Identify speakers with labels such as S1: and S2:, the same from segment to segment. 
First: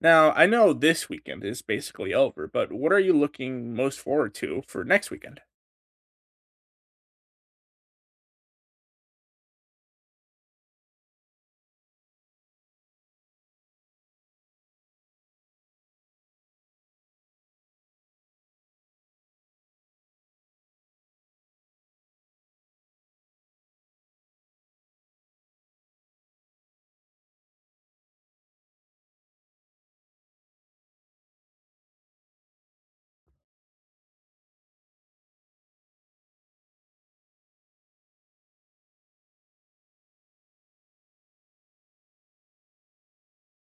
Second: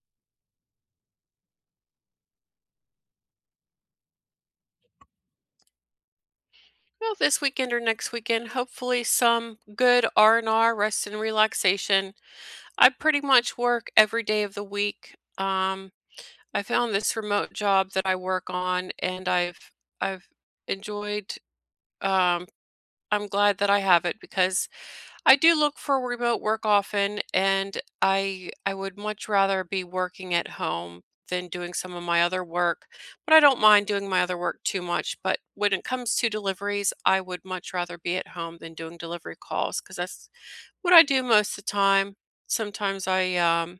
S1: Now, I know this weekend is basically over, but what are you looking most forward to for next weekend?
S2: Well, this weekend or next weekend, hopefully some good R&R, rest and relaxation. I pretty much work every day of the week. I found this remote job that I work on and I've enjoyed. um I'm glad that I have it because I do look for remote work often, and I would much rather be working at home than doing some of my other work. But I don't mind doing my other work too much. But when it comes to deliveries, I would much rather be at home than doing delivery calls because that's what I do most of the time. Sometimes I um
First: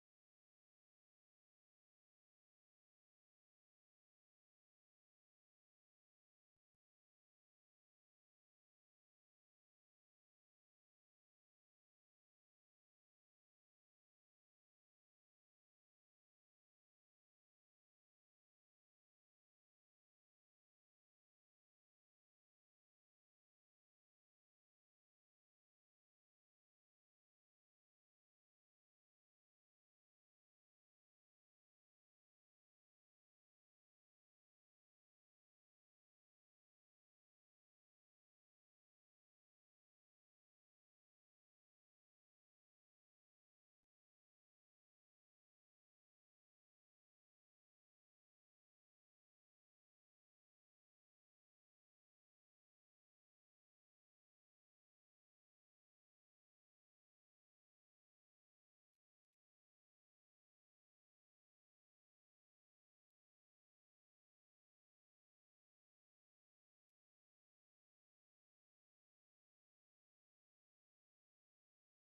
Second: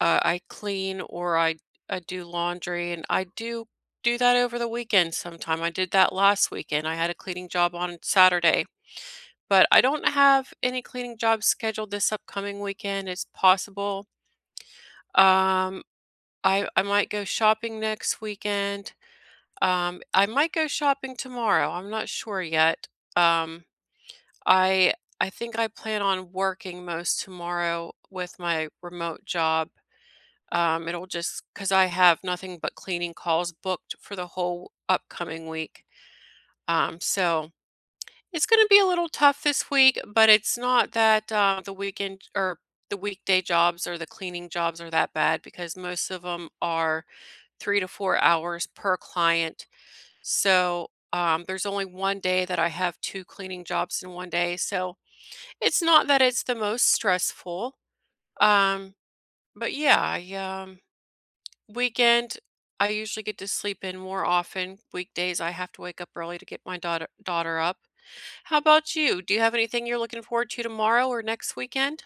S2: uh, I clean or I do laundry, and I do that over the weekend sometime. I did that last weekend. I had a cleaning job on Saturday, but I don't have any cleaning jobs scheduled this upcoming weekend. It's possible. Um, I might go shopping next weekend. I might go shopping tomorrow. I'm not sure yet. Um, I I think I plan on working most tomorrow with my remote job. It'll just because I have nothing but cleaning calls booked for the whole upcoming week. Um, so. It's gonna be a little tough this week, but it's not that, the weekend or the weekday jobs or the cleaning jobs are that bad because most of them are 3 to 4 hours per client. So, there's only 1 day that I have 2 cleaning jobs in 1 day, so it's not that it's the most stressful. Um, but yeah, weekend, I usually get to sleep in more often. Weekdays, I have to wake up early to get my daughter up. How about you? Do you have anything you're looking forward to tomorrow or next weekend?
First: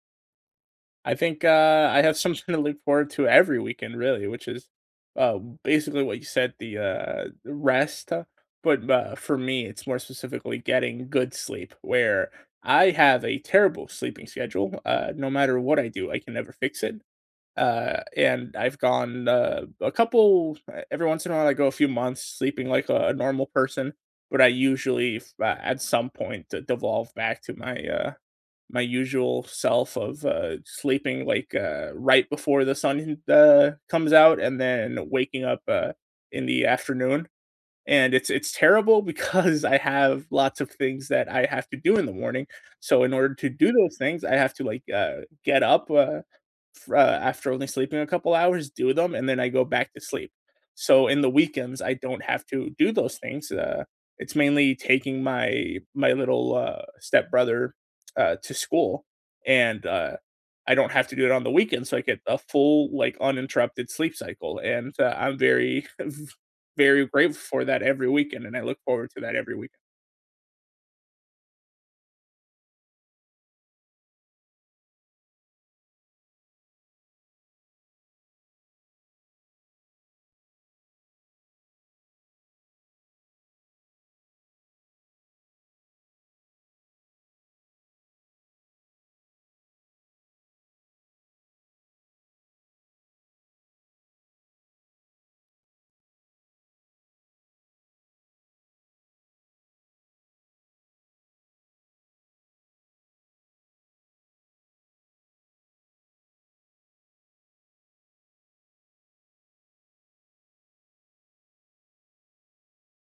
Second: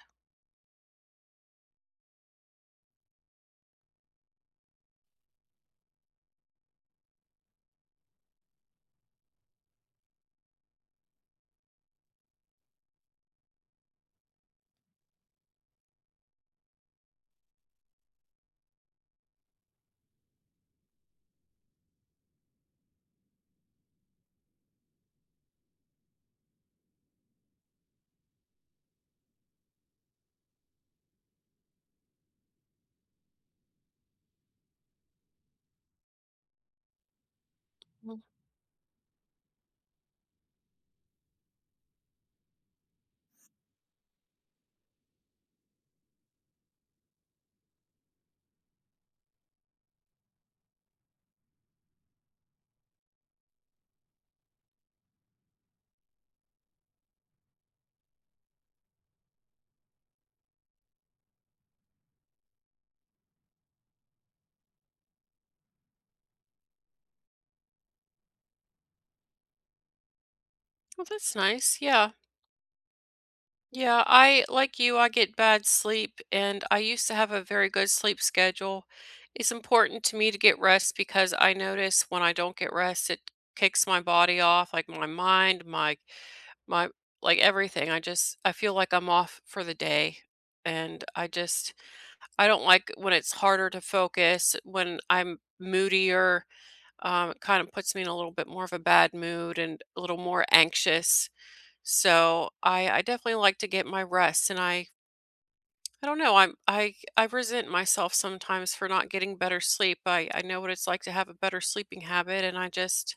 S1: I think I have something to look forward to every weekend, really, which is basically what you said, the rest. But for me, it's more specifically getting good sleep, where I have a terrible sleeping schedule. No matter what I do, I can never fix it. And I've gone, a couple every once in a while, I go a few months sleeping like a normal person, but I usually f at some point, de devolve back to my usual self of sleeping, like, right before the sun comes out and then waking up in the afternoon. And
S2: Mm.
S1: it's terrible because I have lots of things that I have to do in the morning. So in order to do those things, I have to, like, get up after only sleeping a couple hours, do them, and then I go back to sleep. So in the weekends, I don't have to do those things. It's mainly taking my little stepbrother to school, and I don't have to do it on the weekend, so I get a full, like, uninterrupted sleep cycle. And I'm very very grateful for that every weekend, and I look forward to that every weekend.
S2: Well, that's nice. Yeah. Yeah, I like you, I get bad sleep and I used to have a very good sleep schedule. It's important to me to get rest because I notice when I don't get rest, it kicks my body off, like my mind, my like everything. I feel like I'm off for the day and I don't like when it's harder to focus, when I'm moodier. It kind of puts me in a little bit more of a bad mood and a little more anxious. So I definitely like to get my rest, and I don't know. I resent myself sometimes for not getting better sleep. I know what it's like to have a better sleeping habit, and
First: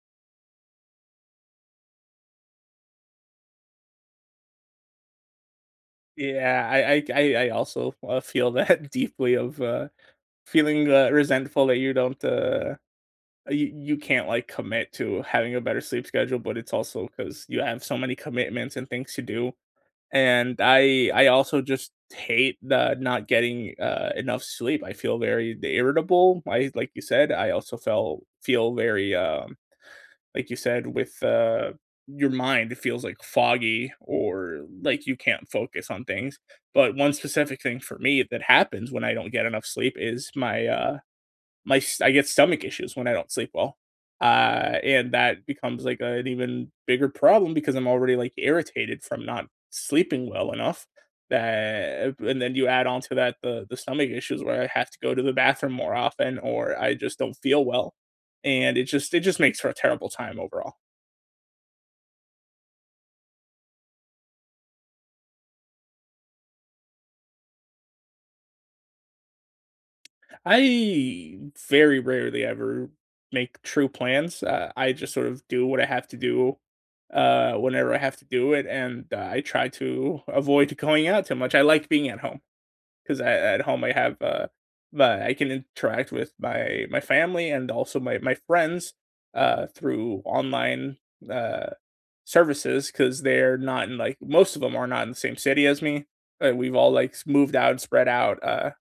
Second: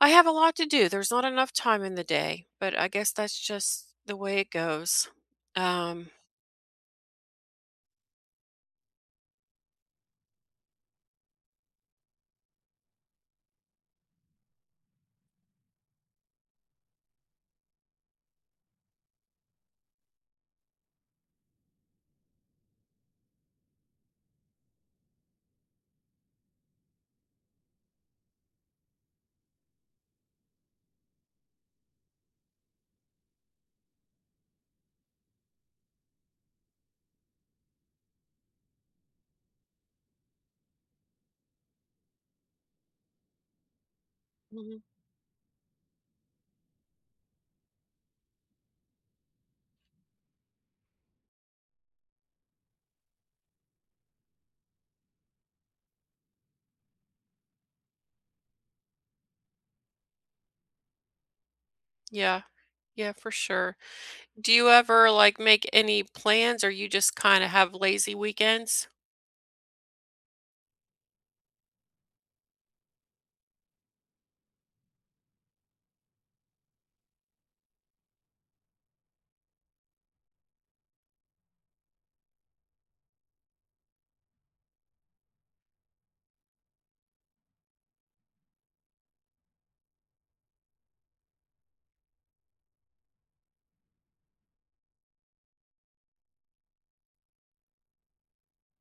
S2: I have a lot to do. There's not enough time in the day, but I guess that's just the way it goes. Um,
S1: Yeah, I also, feel that deeply of, feeling, resentful that you don't, you can't, like, commit to having a better sleep schedule, but it's also because you have so many commitments and things to do, and I also just hate the not getting, enough sleep. I feel very irritable. I, like you said, I also felt feel very, like you said, with your mind, it feels like foggy or like you can't focus on things. But one specific thing for me that happens when I don't get enough sleep is my my I get stomach issues when I don't sleep well. Uh,
S2: mhm.
S1: and that becomes like an even bigger problem because I'm already like irritated from not sleeping well enough. That and then you add on to that the stomach issues where I have to go to the bathroom more often or I just don't feel well, and it just makes for a terrible time overall.
S2: Yeah, yeah, for sure. Do you ever like make any plans, or you just kind of have lazy weekends?
S1: I very rarely ever make true plans. I just sort of do what I have to do whenever I have to do it, and I try to avoid going out too much. I like being at home because at home but I can interact with my family and also my friends through online uh, services because they're not in, like, most of them are not in the same city as me. We've all, like, moved out and spread out. Uh,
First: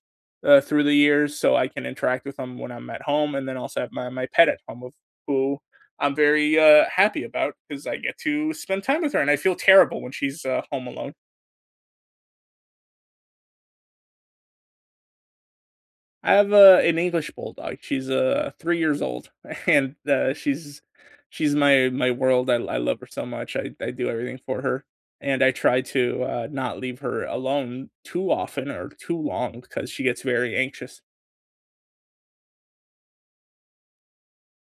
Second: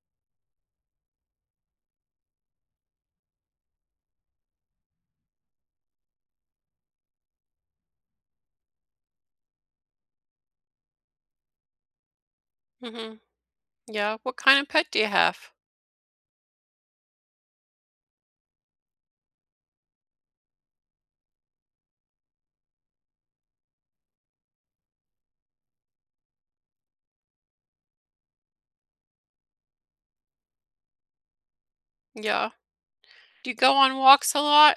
S1: uh, through the years, so I can interact with them when I'm at home, and then also have my pet at home, of who I'm very happy about because I get to spend time with her, and I feel terrible when she's home alone.
S2: Hmm Yeah, what kind of pet do you have?
S1: I have an English bulldog. She's 3 years old, and she's my world. I love her so much. I do everything for her, and I try to not leave her alone too often or too long because she gets very anxious.
S2: Yeah. Do you go on walks a lot?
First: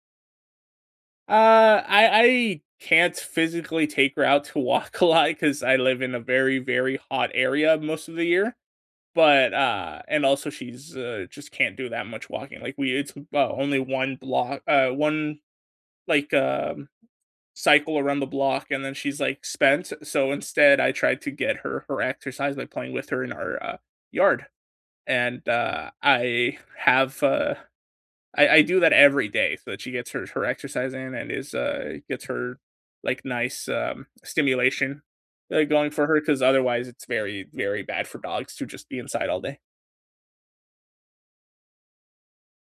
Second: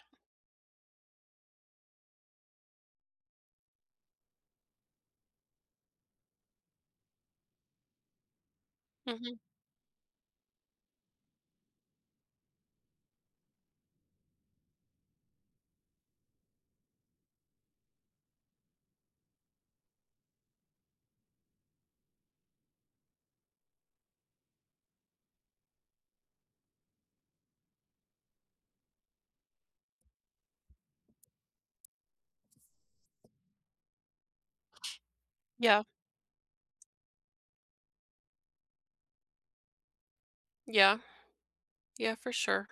S1: I can't physically take her out to walk a lot because I live in a very, very hot area most of the year,
S2: Mhm.
S1: but, and also she's, just can't do that much walking, like, we it's, only 1 block, 1, like, cycle around the block, and then she's, like, spent, so instead, I tried to get her exercise by playing with her in our, yard, and, I have, I do that every day so that she gets her exercise in and gets her, like, nice, stimulation,
S2: Yeah,
S1: going for her because otherwise it's very, very bad for dogs to just be inside all day.
S2: yeah, yeah, for sure.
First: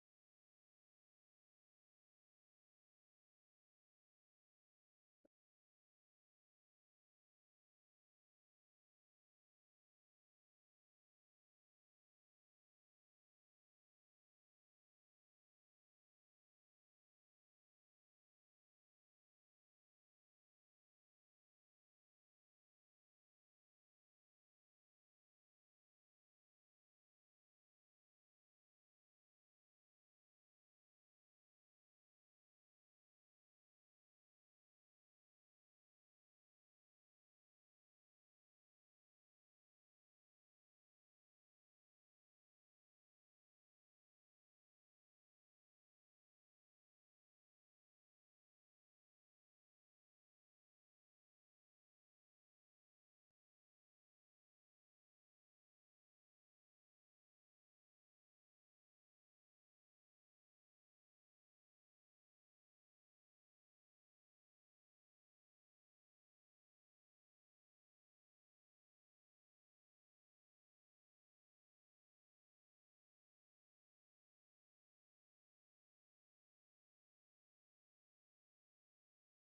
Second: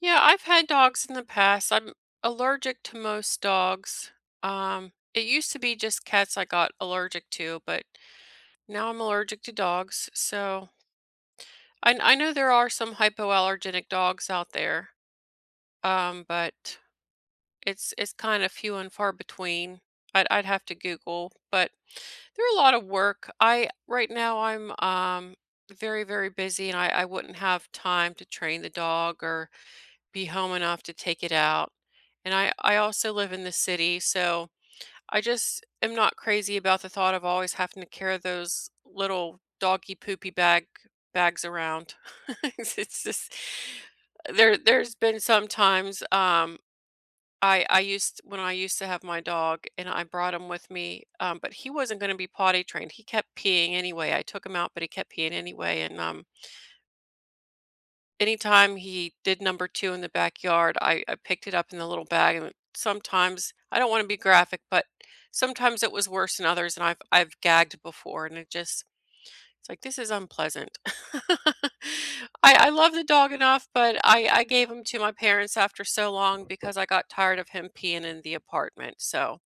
S2: Yeah, I've had dogs in the past. I'm allergic to most dogs. It used to be just cats I got allergic to, but now I'm allergic to dogs. So I know there are some hypoallergenic dogs out there, but it's kind of few and far between. I'd have to Google, but they're a lot of work. I Right now I'm very very busy and I wouldn't have time to train the dog or be home enough to take it out. And I also live in the city, so I just am not crazy about the thought of always having to carry those little doggy poopy bag bags around. It's just there's been some times. I used when I used to have my dog and I brought him with me, but he wasn't going to be potty trained. He kept peeing anyway. I took him out, but he kept peeing anyway. And anytime he did number two in the backyard, I picked it up in the little bag. And sometimes I don't want to be graphic, but sometimes it was worse than others. And I've gagged before, and it just it's like this is unpleasant. I love the dog enough, but I gave him to my parents after so long because I got tired of him peeing in the apartment. So.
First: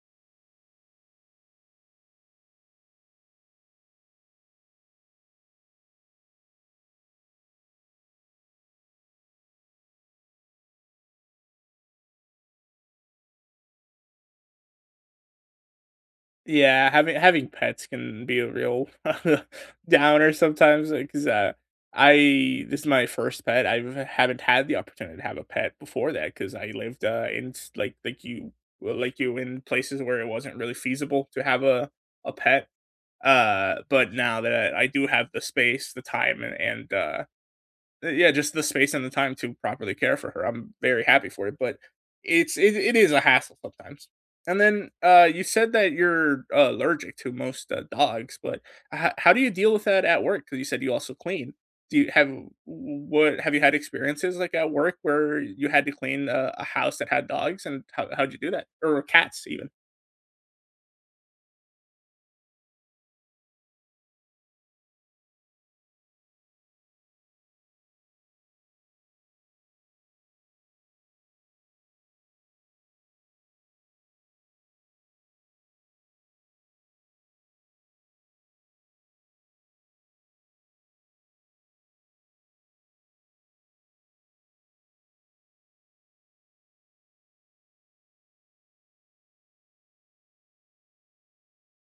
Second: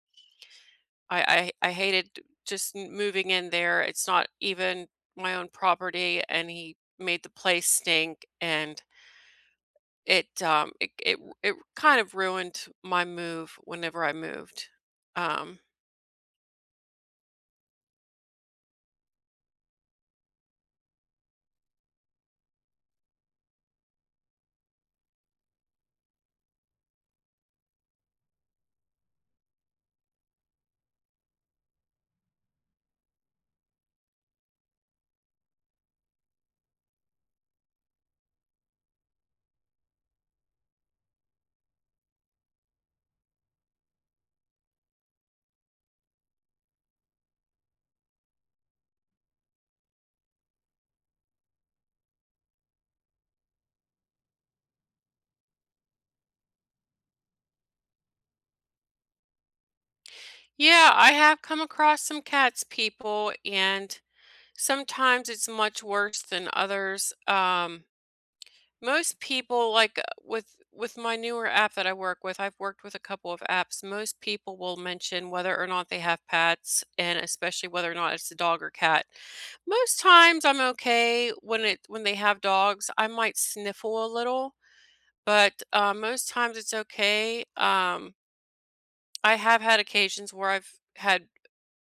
S2: I hated just m moving in there. It's not even my own property, and he made the place stink, and it, um, it it it kind of ruined my move whenever I moved. Um,
S1: Yeah, having pets can be a real downer sometimes, cause I this is my first pet. I've Haven't had the opportunity to have a pet before that because I lived, in s like you well, like you, in places where it wasn't really feasible to have a pet. But now that I do have the space, the time, and yeah, just the space and the time to properly care for her, I'm very happy for it, but it is a hassle sometimes. And then, you said that you're allergic to most, dogs, but h how do you deal with that at work? Because you said you also clean. Do you have what have you had experiences, like, at work where you had to clean a house that had dogs, and how'd you do that? Or cats even?
S2: yeah, I have come across some cats people, and sometimes it's much worse than others. Most people like with my newer app that I work with, I've worked with a couple of apps. Most people will mention whether or not they have pets and especially whether or not it's a dog or cat. Most times I'm okay when it when they have dogs. I might sniffle a little, but most times it's okay. I have had occasions where had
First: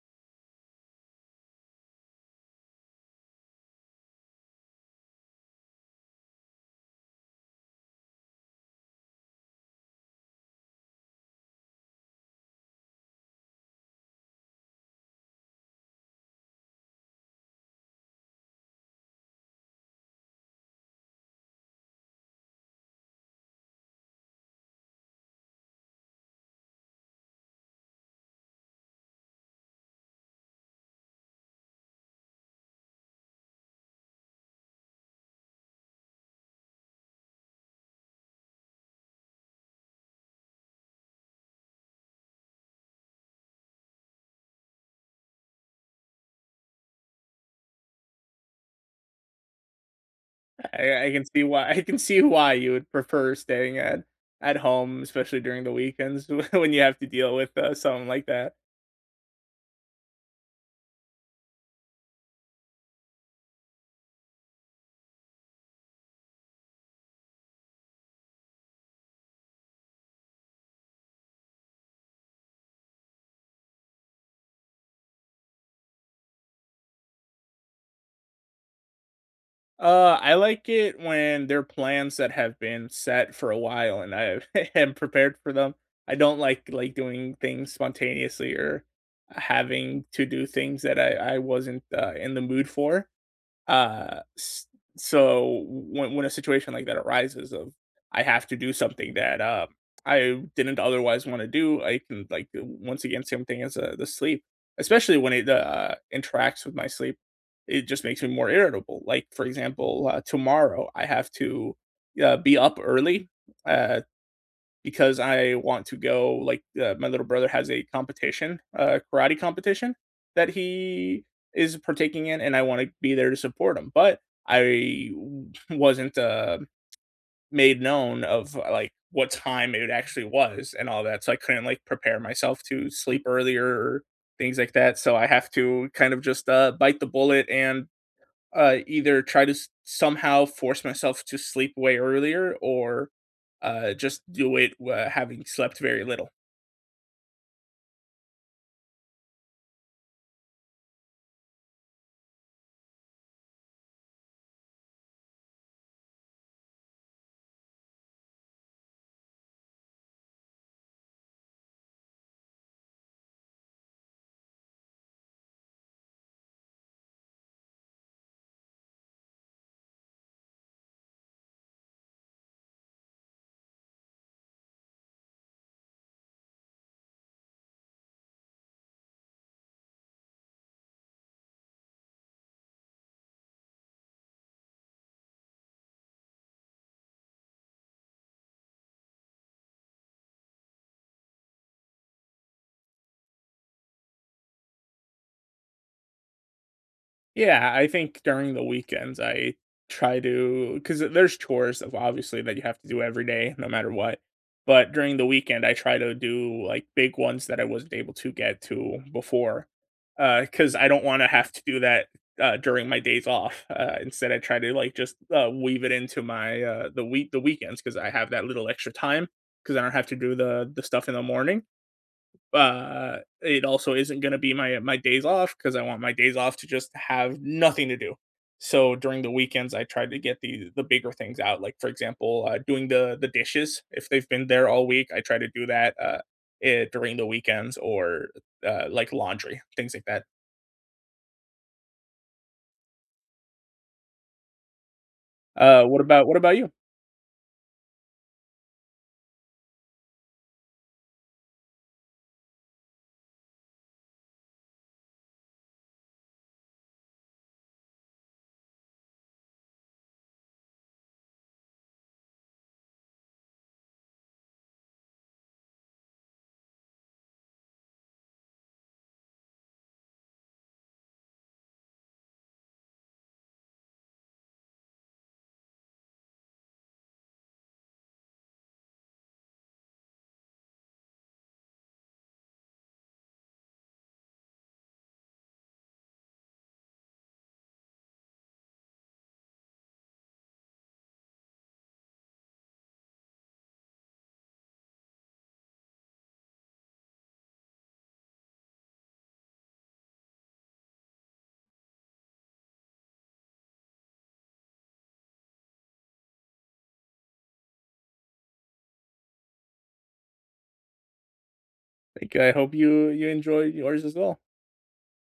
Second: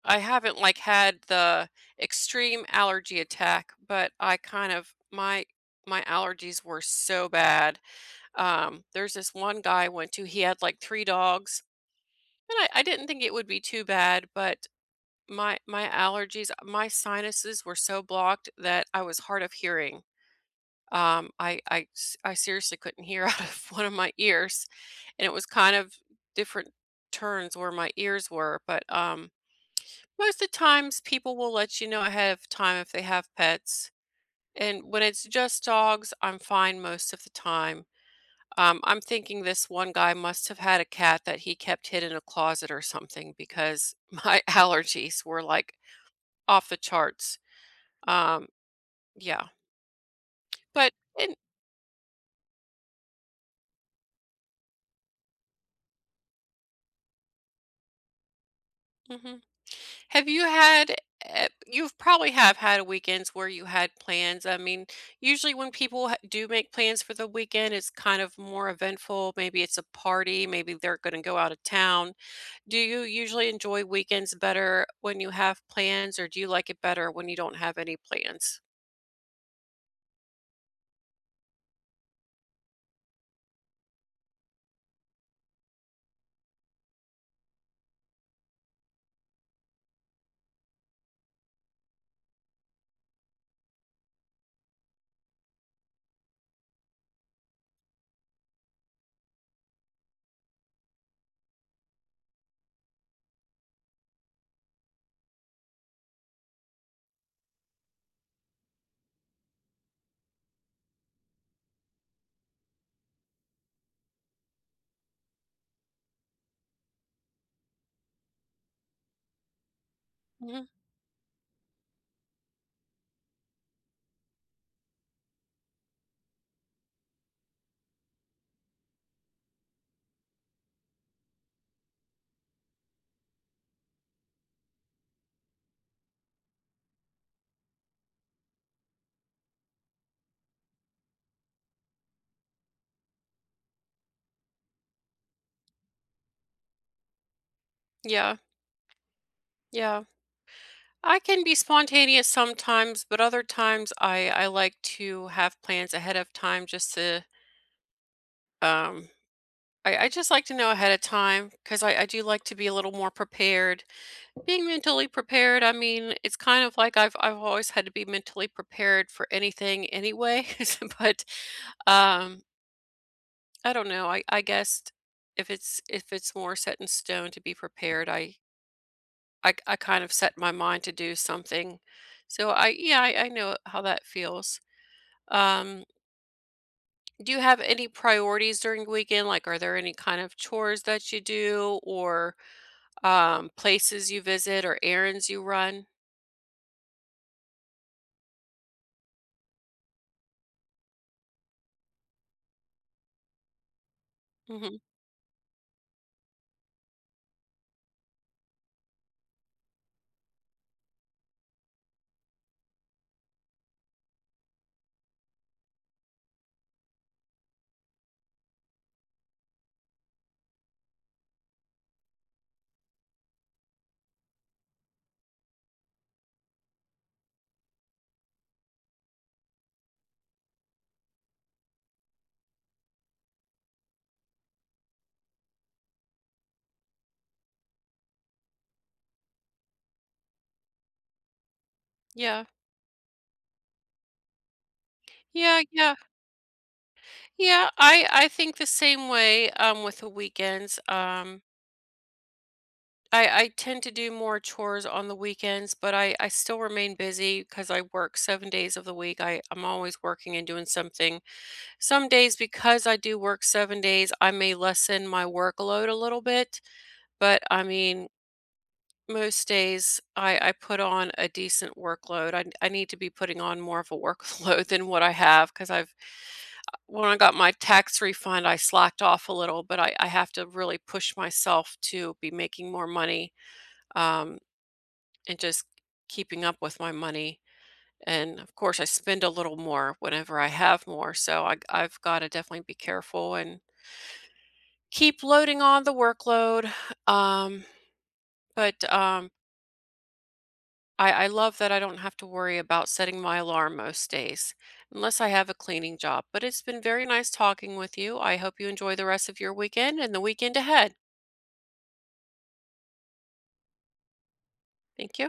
S2: I haven't like had the extreme allergy attack, but I kind of my my allergies were so bad. There's this one guy I went to, he had like three dogs, and I didn't think it would be too bad, but my allergies, my sinuses were so blocked that I was hard of hearing. I seriously couldn't hear out of one of my ears, and it was kind of different turns where my ears were. But most of the times, people will let you know ahead of time if they have pets. And when it's just dogs, I'm fine most of the time. I'm thinking this one guy must have had a cat that he kept hid in a closet or something because my allergies were like off the charts. Um, yeah, but
S1: I can
S2: and,
S1: see why I can see why you would prefer staying at home, especially during the weekends when you have to deal with, something like that.
S2: mhm. Have you had? You've probably have had weekends where you had plans. I mean, usually when people do make plans for the weekend, it's kind of more eventful. Maybe it's a party. Maybe they're going to go out of town. Do you usually enjoy weekends better when you have plans, or do you like it better when you don't have any plans?
S1: I like it when there are plans that have been set for a while and I am prepared for them. I don't like doing things spontaneously or having to do things that I wasn't, in the mood for. S so when a situation like that arises of I have to do something that, I didn't otherwise wanna do, I can, like, once again, same thing as, the sleep, especially when it, interacts with my sleep, it just makes me more irritable. Like, for example, tomorrow, I have to, be up early, uh because I want to go like, my little brother has a competition, a karate competition that
S2: Mhm.
S1: he is partaking in, and I wanna be there to support him, but I wasn't, made known of, like, what time it actually was and all that, so I couldn't, like, prepare myself to sleep earlier or things like that, so I have to kind of just, bite the bullet and either try to somehow force myself to sleep way earlier or just do it having slept very little.
S2: Yeah, yeah. I can be spontaneous sometimes, but other times I like to have plans ahead of time just to. um I just like to know ahead of time because I do like to be a little more prepared. Being mentally prepared, I mean, it's kind of like I've always had to be mentally prepared for anything anyway. So, but um I don't know. I guess if it's more set in stone to be prepared, I kind of set my mind to do something. So I yeah, I know how that feels. Um, do you have any priorities during the weekend? Like, are there any kind of chores that you do, or places you visit, or errands you run?
S1: Yeah, I think during the weekends, I try to because there's chores of, obviously, that you have to do every day no matter what,
S2: Hmm.
S1: but during the weekend, I try to do, like, big ones that I wasn't able to get to before, because I don't wanna have to do that, during my days off, instead I try to, like, just, weave it into my, the week the weekends because I have that little extra time because I don't have to do the stuff in the morning. It also isn't gonna be my days off because I want my days off to just have nothing to do. So during the weekends, I try to get the bigger things out, like, for example, doing the dishes. If they've been there all week, I try to do that, during the weekends or, like, laundry, things like that.
S2: Yeah, yeah,
S1: Uh,
S2: yeah,
S1: what about what about you?
S2: yeah. I think the same way with the weekends. I tend to do more chores on the weekends, but I still remain busy because I work 7 days of the week. I'm always working and doing something. Some days, because I do work 7 days, I may lessen my workload a little bit, but, I mean, most days I put on a decent workload. I need to be putting on more of a workload than what I have because I have 'cause I've when I got my tax refund, I slacked off a little, but I have to really push myself to be making more money, um, and just keeping up with my money, and, of course, I spend a little more whenever I have more, so I've gotta definitely be careful and keep loading on the workload. Um, but um, I love that I don't have to worry about setting my alarm most days, unless I have a cleaning job. But it's been very nice talking with you. I hope you enjoy the rest of your weekend and the weekend ahead.
S1: Like, I hope you enjoy yours as well.
S2: Thank you.